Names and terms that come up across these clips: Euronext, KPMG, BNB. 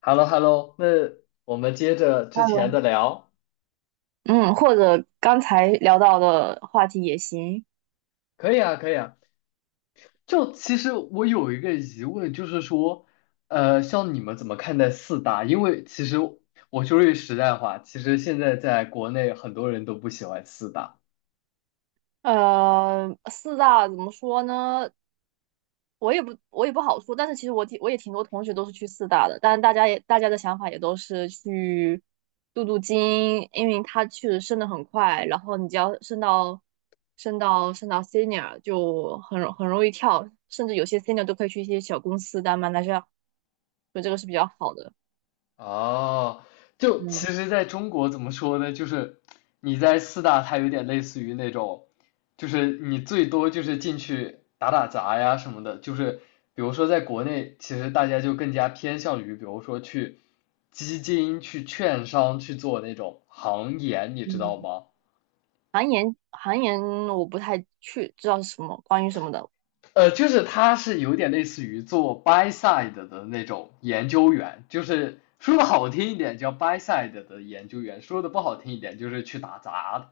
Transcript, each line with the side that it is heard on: left: h e l l o h e l l o 那我们接着之前
right: Hello，
left: 的聊，
right: 嗯，或者刚才聊到的话题也行。
left: 可以啊，可以啊。就其实我有一个疑问，就是说，像你们怎么看待四大？因为其实我说句实在话，其实现在在国内很多人都不喜欢四大。
right: 呃，四大怎么说呢？我也不好说，但是其实我也挺多同学都是去四大的，但是大家的想法也都是去镀金，因为它确实升得很快，然后你只要升到 senior 就很容易跳，甚至有些 senior 都可以去一些小公司当 m a n a g， 所以这个是比较好的。
left: 哦，就其
right: 嗯。
left: 实在中国怎么说呢？就是你在四大，它有点类似于那种，就是你最多就是进去打打杂呀什么的。就是比如说在国内，其实大家就更加偏向于，比如说去基金、去券商去做那种行研，你知道
right: 嗯。
left: 吗？
right: 韩岩，韩岩我不太去知道是什么关于什么的。
left: 就是他是有点类似于做 buy side 的那种研究员，就是说的好听一点叫 buy side 的研究员，说的不好听一点就是去打杂的。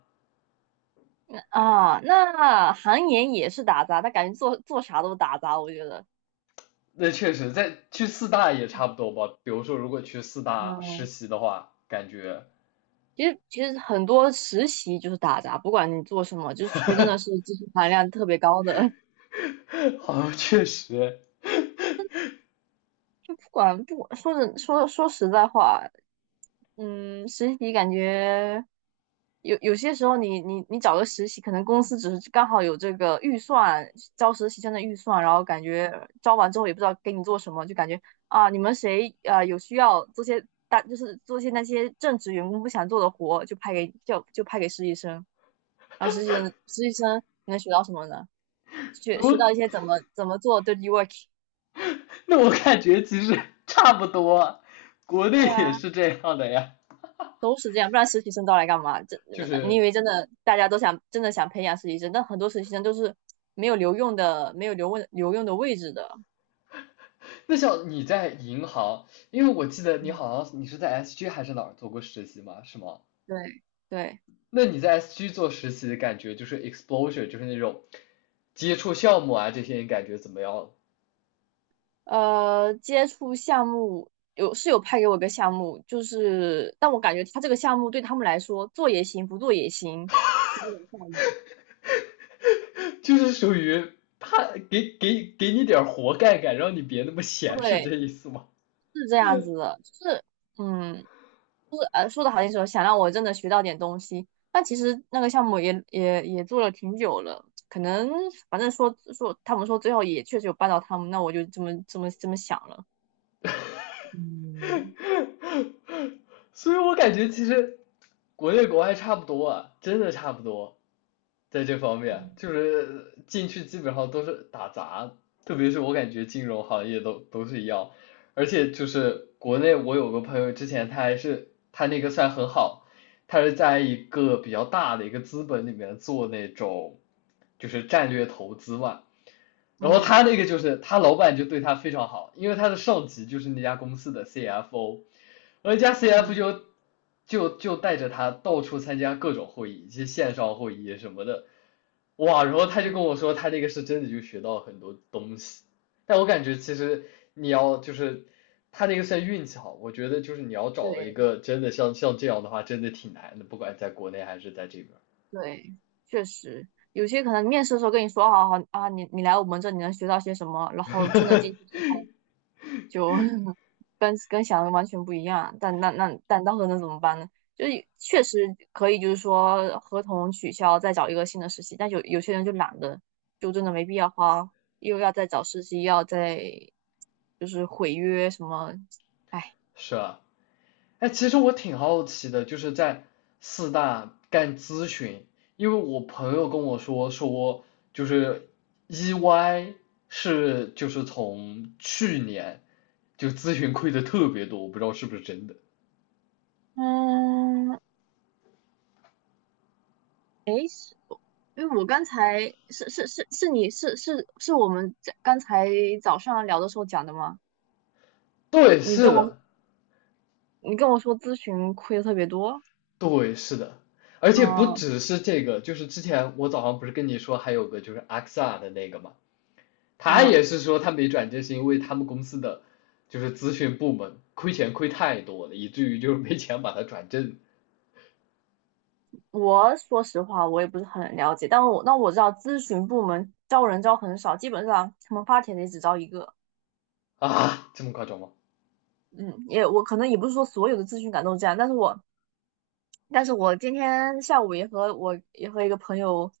right: 啊。那韩岩也是打杂，他感觉做做啥都打杂，我觉得。
left: 那确实，在去四大也差不多吧。比如说，如果去四大实
right: 嗯，
left: 习的话，感觉
right: 其实很多实习就是打杂，不管你做什么，就是除非真的是技 术含量特别高的，
left: 好像确实，
right: 就不管，说真说说实在话，嗯，实习感觉有些时候你，你找个实习，可能公司只是刚好有这个预算，招实习生的预算，然后感觉招完之后也不知道给你做什么，就感觉啊，你们谁啊有需要做些大，就是做些那些正职员工不想做的活，就派给实习生，然后实习生你能学到什么呢？学到一
left: 我
right: 些怎么做 dirty work。
left: 那我感觉其实差不多，国内
right: 对
left: 也
right: 啊。
left: 是这样的呀。
right: 都是这样，不然实习生招来干嘛？这
left: 就
right: 你以
left: 是
right: 为真的大家都想真的想培养实习生，但很多实习生都是没有留用的，没有留用的位置的。
left: 那像你在银行，因为我记得你
right: 嗯，
left: 好像你是在 SG 还是哪儿做过实习嘛，是吗？
right: 对，对，
left: 那你在 SG 做实习的感觉就是 exposure，就是那种接触项目啊这些，你感觉怎么样？
right: 呃，接触项目有是有派给我一个项目，就是但我感觉他这个项目对他们来说做也行，不做也行，是这种效应。
left: 就是属于他给你点活干干，让你别那么闲，是这
right: 对，
left: 意思吗？
right: 是这样子的，就是嗯，呃，说的好听说想让我真的学到点东西，但其实那个项目也做了挺久了，可能反正说他们说最后也确实有帮到他们，那我就这么想了。嗯。
left: 所以我感觉其实国内国外差不多啊，真的差不多，在这方面
right: 嗯。
left: 就是进去基本上都是打杂，特别是我感觉金融行业都是一样，而且就是国内我有个朋友之前他还是他那个算很好，他是在一个比较大的一个资本里面做那种就是战略投资嘛。然后
right: 嗯。
left: 他那个就是他老板就对他非常好，因为他的上级就是那家公司的 CFO，而那家 CFO
right: 嗯。
left: 就带着他到处参加各种会议，一些线上会议什么的，哇！然后他就跟我
right: 嗯，
left: 说，他那个是真的就学到很多东西，但我感觉其实你要就是他那个算运气好，我觉得就是你要找一
right: 对
left: 个真的像这样的话，真的挺难的，不管在国内还是在这边。
right: 对，确实有些可能面试的时候跟你说好啊，你来我们这里能学到些什么，然后真的进去之后。就 跟想的完全不一样。但那到时候能怎么办呢？就是确实可以，就是说合同取消，再找一个新的实习。但有些人就懒得，就真的没必要花，又要再找实习，又要再就是毁约什么，哎。
left: 是啊。哎，其实我挺好奇的，就是在四大干咨询，因为我朋友跟我说说，就是 EY 是就是从去年就咨询亏的特别多，我不知道是不是真的。
right: 嗯，因为我刚才是是是是你是是是我们这刚才早上聊的时候讲的吗？
left: 对，
right: 你
left: 是
right: 跟我，
left: 的，
right: 你跟我说咨询亏的特别多，
left: 对，是的，而且不
right: 嗯。
left: 只是这个，就是之前我早上不是跟你说还有个就是阿克萨的那个嘛，他也
right: 嗯，
left: 是说他没转正是因为他们公司的就是咨询部门亏钱亏太多了，以至于就是没钱把他转正。
right: 我说实话，我也不是很了解，但我那我知道咨询部门招人招很少，基本上他们发帖的也只招一个。
left: 啊，这么夸张吗？
right: 嗯，也我可能也不是说所有的咨询岗都这样，但是我今天下午也和一个朋友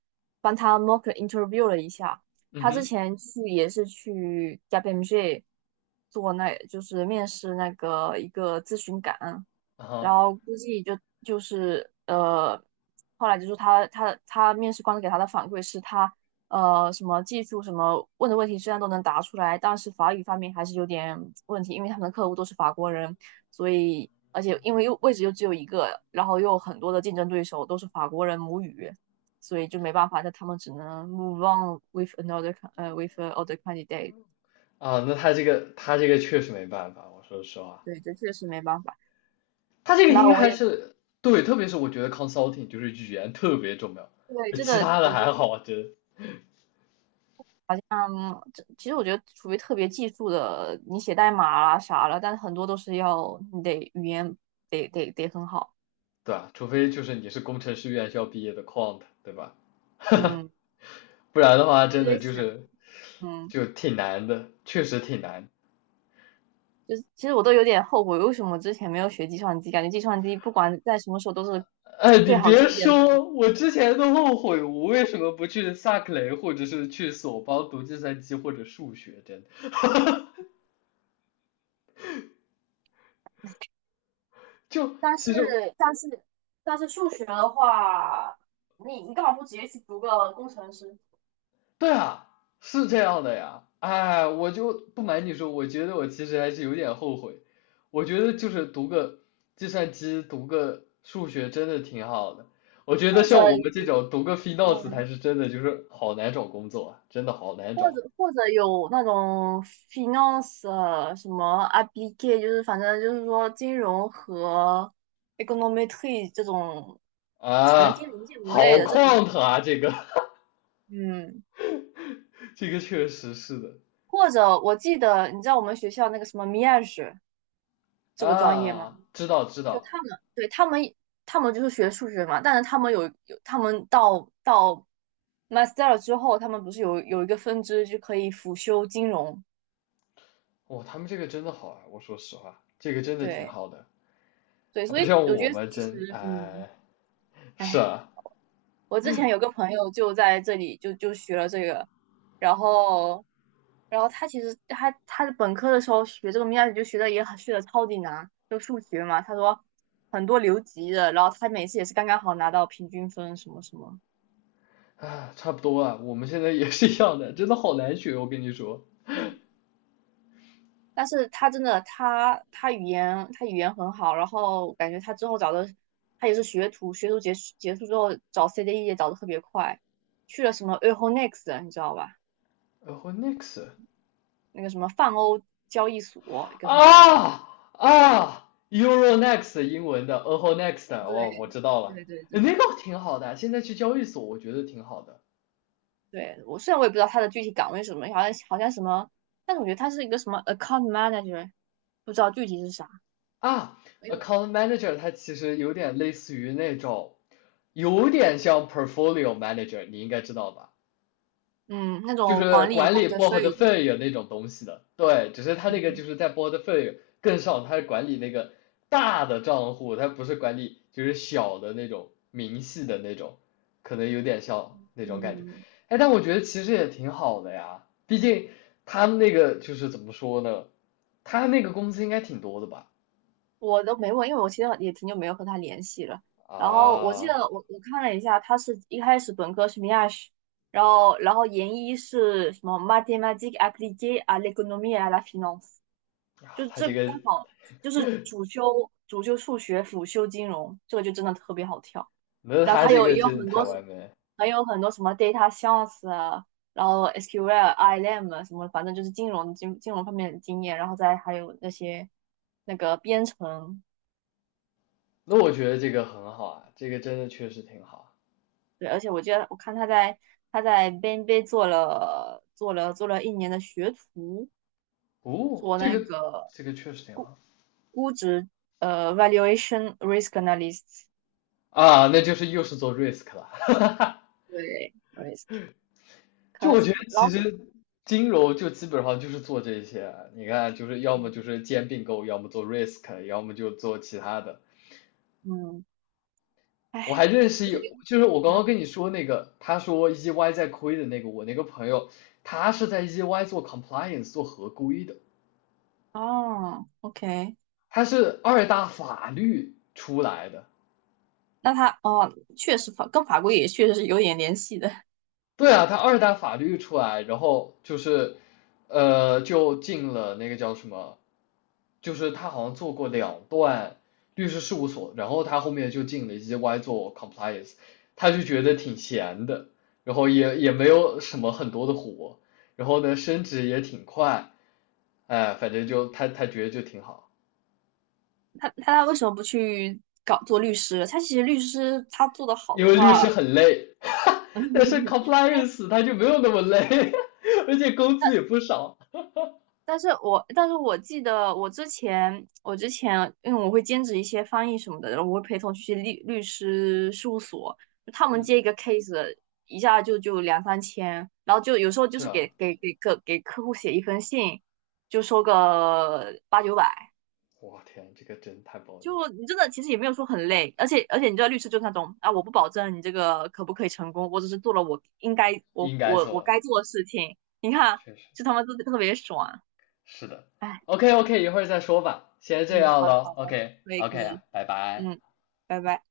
right: 帮他 mock interview 了一下，
left: 嗯
right: 他之
left: 哼，
right: 前去也是去 KPMG 做那就是面试那个一个咨询岗，然
left: 啊
right: 后估计就就是呃，后来就是他面试官给他的反馈是他呃什么技术什么问的问题虽然都能答出来，但是法语方面还是有点问题，因为他们的客户都是法国人，所以而且因为又位置又只有一个，然后又有很多的竞争对手都是法国人母语，所以就没办法，那他们只能 move on with another with other candidate。
left: 啊，那他这个确实没办法，我说实话，
right: 对，这确实没办法。
left: 他这个
right: 然
left: 应
right: 后
left: 该
right: 我
left: 还
right: 也
left: 是。对，特别是我觉得 consulting 就是语言特别重要，
right: 对，真的，
left: 其他的
right: 我觉
left: 还
right: 得，
left: 好，真。
right: 嗯，这其实我觉得除非特别技术的，你写代码啦啥了，但是很多都是要你得语言得很好。
left: 对啊，除非就是你是工程师院校毕业的 quant，对吧？
right: 嗯，
left: 不然的话，
right: 我
left: 真
right: 也
left: 的
right: 在
left: 就
right: 想，
left: 是
right: 嗯。
left: 就挺难的，确实挺难。
right: 就是其实我都有点后悔，为什么之前没有学计算机？感觉计算机不管在什么时候都是
left: 哎，你
right: 最好
left: 别
right: 就业的那一。
left: 说，我之前都后悔，我为什么不去萨克雷，或者是去索邦读计算机或者数学，真的。就
right: 但是
left: 其实
right: 但是但是数学的话，你干嘛不直接去读个工程师？
left: 对啊，是这样的呀。哎，我就不瞒你说，我觉得我其实还是有点后悔。我觉得就是读个计算机，读个数学真的挺好的。我觉得
right: 或者
left: 像我们这种读个 f i 子才
right: 嗯，
left: 是真的，就是好难找工作啊，真的好难
right: 或
left: 找
right: 者或者有那种 finance 什么 a p p i q u， 就是反正就是说金融和 econometry 这种，反正金
left: 啊，
right: 融建模
left: 好
right: 类的这种，
left: 旷腾啊，这个
right: 嗯，
left: 这个确实是的。
right: 或者我记得你知道我们学校那个什么 m i a g e 这个专业吗？
left: 啊，知道知
right: 就
left: 道，
right: 他们，对，他们，他们就是学数学嘛，但是他们，他们到 master 之后，他们不是有一个分支就可以辅修金融，
left: 哇，他们这个真的好啊，我说实话，这个真的挺
right: 对
left: 好的。
right: 对，
left: 啊，
right: 所
left: 不
right: 以
left: 像
right: 我
left: 我
right: 觉得
left: 们
right: 其
left: 真
right: 实，嗯，
left: 哎，是
right: 哎，
left: 啊，
right: 我之前有个朋友就在这里就学了这个，然后然后他其实他他的本科的时候学这个 m a 就学的超级难，就数学嘛，他说很多留级的，然后他每次也是刚刚好拿到平均分什么什么。
left: 啊，差不多啊，我们现在也是一样的，真的好难学，我跟你说。
right: 但是他真的，他语言很好，然后感觉他之后找的，他也是学徒，学徒结束之后找 CDE 也找的特别快，去了什么 Euronext，你知道吧？
left: 然后 next
right: 那个什么泛欧交易所，一个什么东西。
left: 啊啊，Euro next 英文的，然后 next 哦，我
right: 对
left: 知道了，
right: 对对对，
left: 那个挺好的，现在去交易所我觉得挺好的
right: 对，我虽然我也不知道他的具体岗位是什么，好像好像什么，但是我觉得他是一个什么 account manager，不知道具体是啥。
left: 啊。
right: 哎呦，
left: Account manager 它其实有点类似于那种，有点像 portfolio manager，你应该知道吧？
right: 嗯，那
left: 就
right: 种
left: 是
right: 管理
left: 管
right: p o
left: 理
right: r
left: p o r t 的
right: t 的，
left: o l 那种东西的，对，只是他那个就是在 p o r t f o l 更上，他是管理那个大的账户，他不是管理就是小的那种明细的那种，可能有点像那种感觉。
right: 嗯，
left: 哎，但我觉得其实也挺好的呀，毕竟他们那个就是怎么说呢，他那个工资应该挺多的吧？
right: 我都没问，因为我其实也挺久没有和他联系了。然后我记得
left: 啊，
right: 我看了一下，他是一开始本科是 Miash，然后研一是什么 m a t h é m a t i c u e s appliquées à l c o n o m i e et à la finance，就
left: 他
right: 这
left: 这个，
right: 刚好就是主修数学，辅修金融，这个就真的特别好跳。
left: 那
right: 然后
left: 他
right: 他
left: 这
right: 有
left: 个
right: 也有
left: 真
right: 很
left: 的太
right: 多
left: 完美了。
right: 还有很多什么 data science 啊，然后 SQL、ILM 什么，反正就是金融方面的经验，然后再还有那些那个编程，
left: 那我觉得这个很好啊，这个真的确实挺好。
right: 对，而且我记得我看他在 BNB 做了1年的学徒，
left: 哦，
right: 做
left: 这
right: 那
left: 个
right: 个
left: 这个确实挺好。
right: 估值呃 valuation risk analyst，
left: 啊，那就是又是做 risk 了。
right: 对 risk，
left: 就我
right: cost
left: 觉得
right: l 然
left: 其
right: 后
left: 实金融就基本上就是做这些，你看就是要么就
right: 嗯。
left: 是兼并购，要么做 risk，要么就做其他的。
right: 嗯，
left: 我
right: 哎，
left: 还认
right: 你
left: 识
right: 不是
left: 有，
right: 给。
left: 就是我刚刚
right: 啊？
left: 跟你说那个，他说 EY 在亏的那个，我那个朋友，他是在 EY 做 compliance 做合规的，
right: 哦，OK。
left: 他是二大法律出来的，
right: 那他哦，确实法跟法规也确实是有点联系的。
left: 对啊，他二代法律出来，然后就是，就进了那个叫什么，就是他好像做过两段律师事务所，然后他后面就进了 EY 做 compliance，他就觉得挺闲的，然后也没有什么很多的活，然后呢升职也挺快，哎，反正就他觉得就挺好，
right: 他为什么不去搞做律师？他其实律师他做的好
left: 因
right: 的
left: 为律师
right: 话，
left: 很累，但是 compliance 他就没有那么累，而且工资也不少，
right: 但是我记得我之前因为我会兼职一些翻译什么的，然后我会陪同去律师事务所，他们接
left: 嗯，
right: 一个 case， 一下就就两三千，然后就有时候就
left: 是
right: 是
left: 啊。
right: 给客户写一封信，就收个八九百。
left: 我天，这个真太暴力了
right: 就你真的其实也没有说很累，而且而且你知道律师就是那种啊，我不保证你这个可不可以成功，我只是做了我应该我
left: 应该
right: 我我
left: 做，
right: 该做的事情。你看，
left: 确实
right: 就他妈都特别爽，
left: 是的。
right: 哎，
left: OK OK，一会儿再说吧，先
right: 嗯，
left: 这样
right: 好的
left: 了。
right: 好的，
left: OK
right: 可以可
left: OK，啊
right: 以，
left: 拜拜。
right: 嗯，拜拜。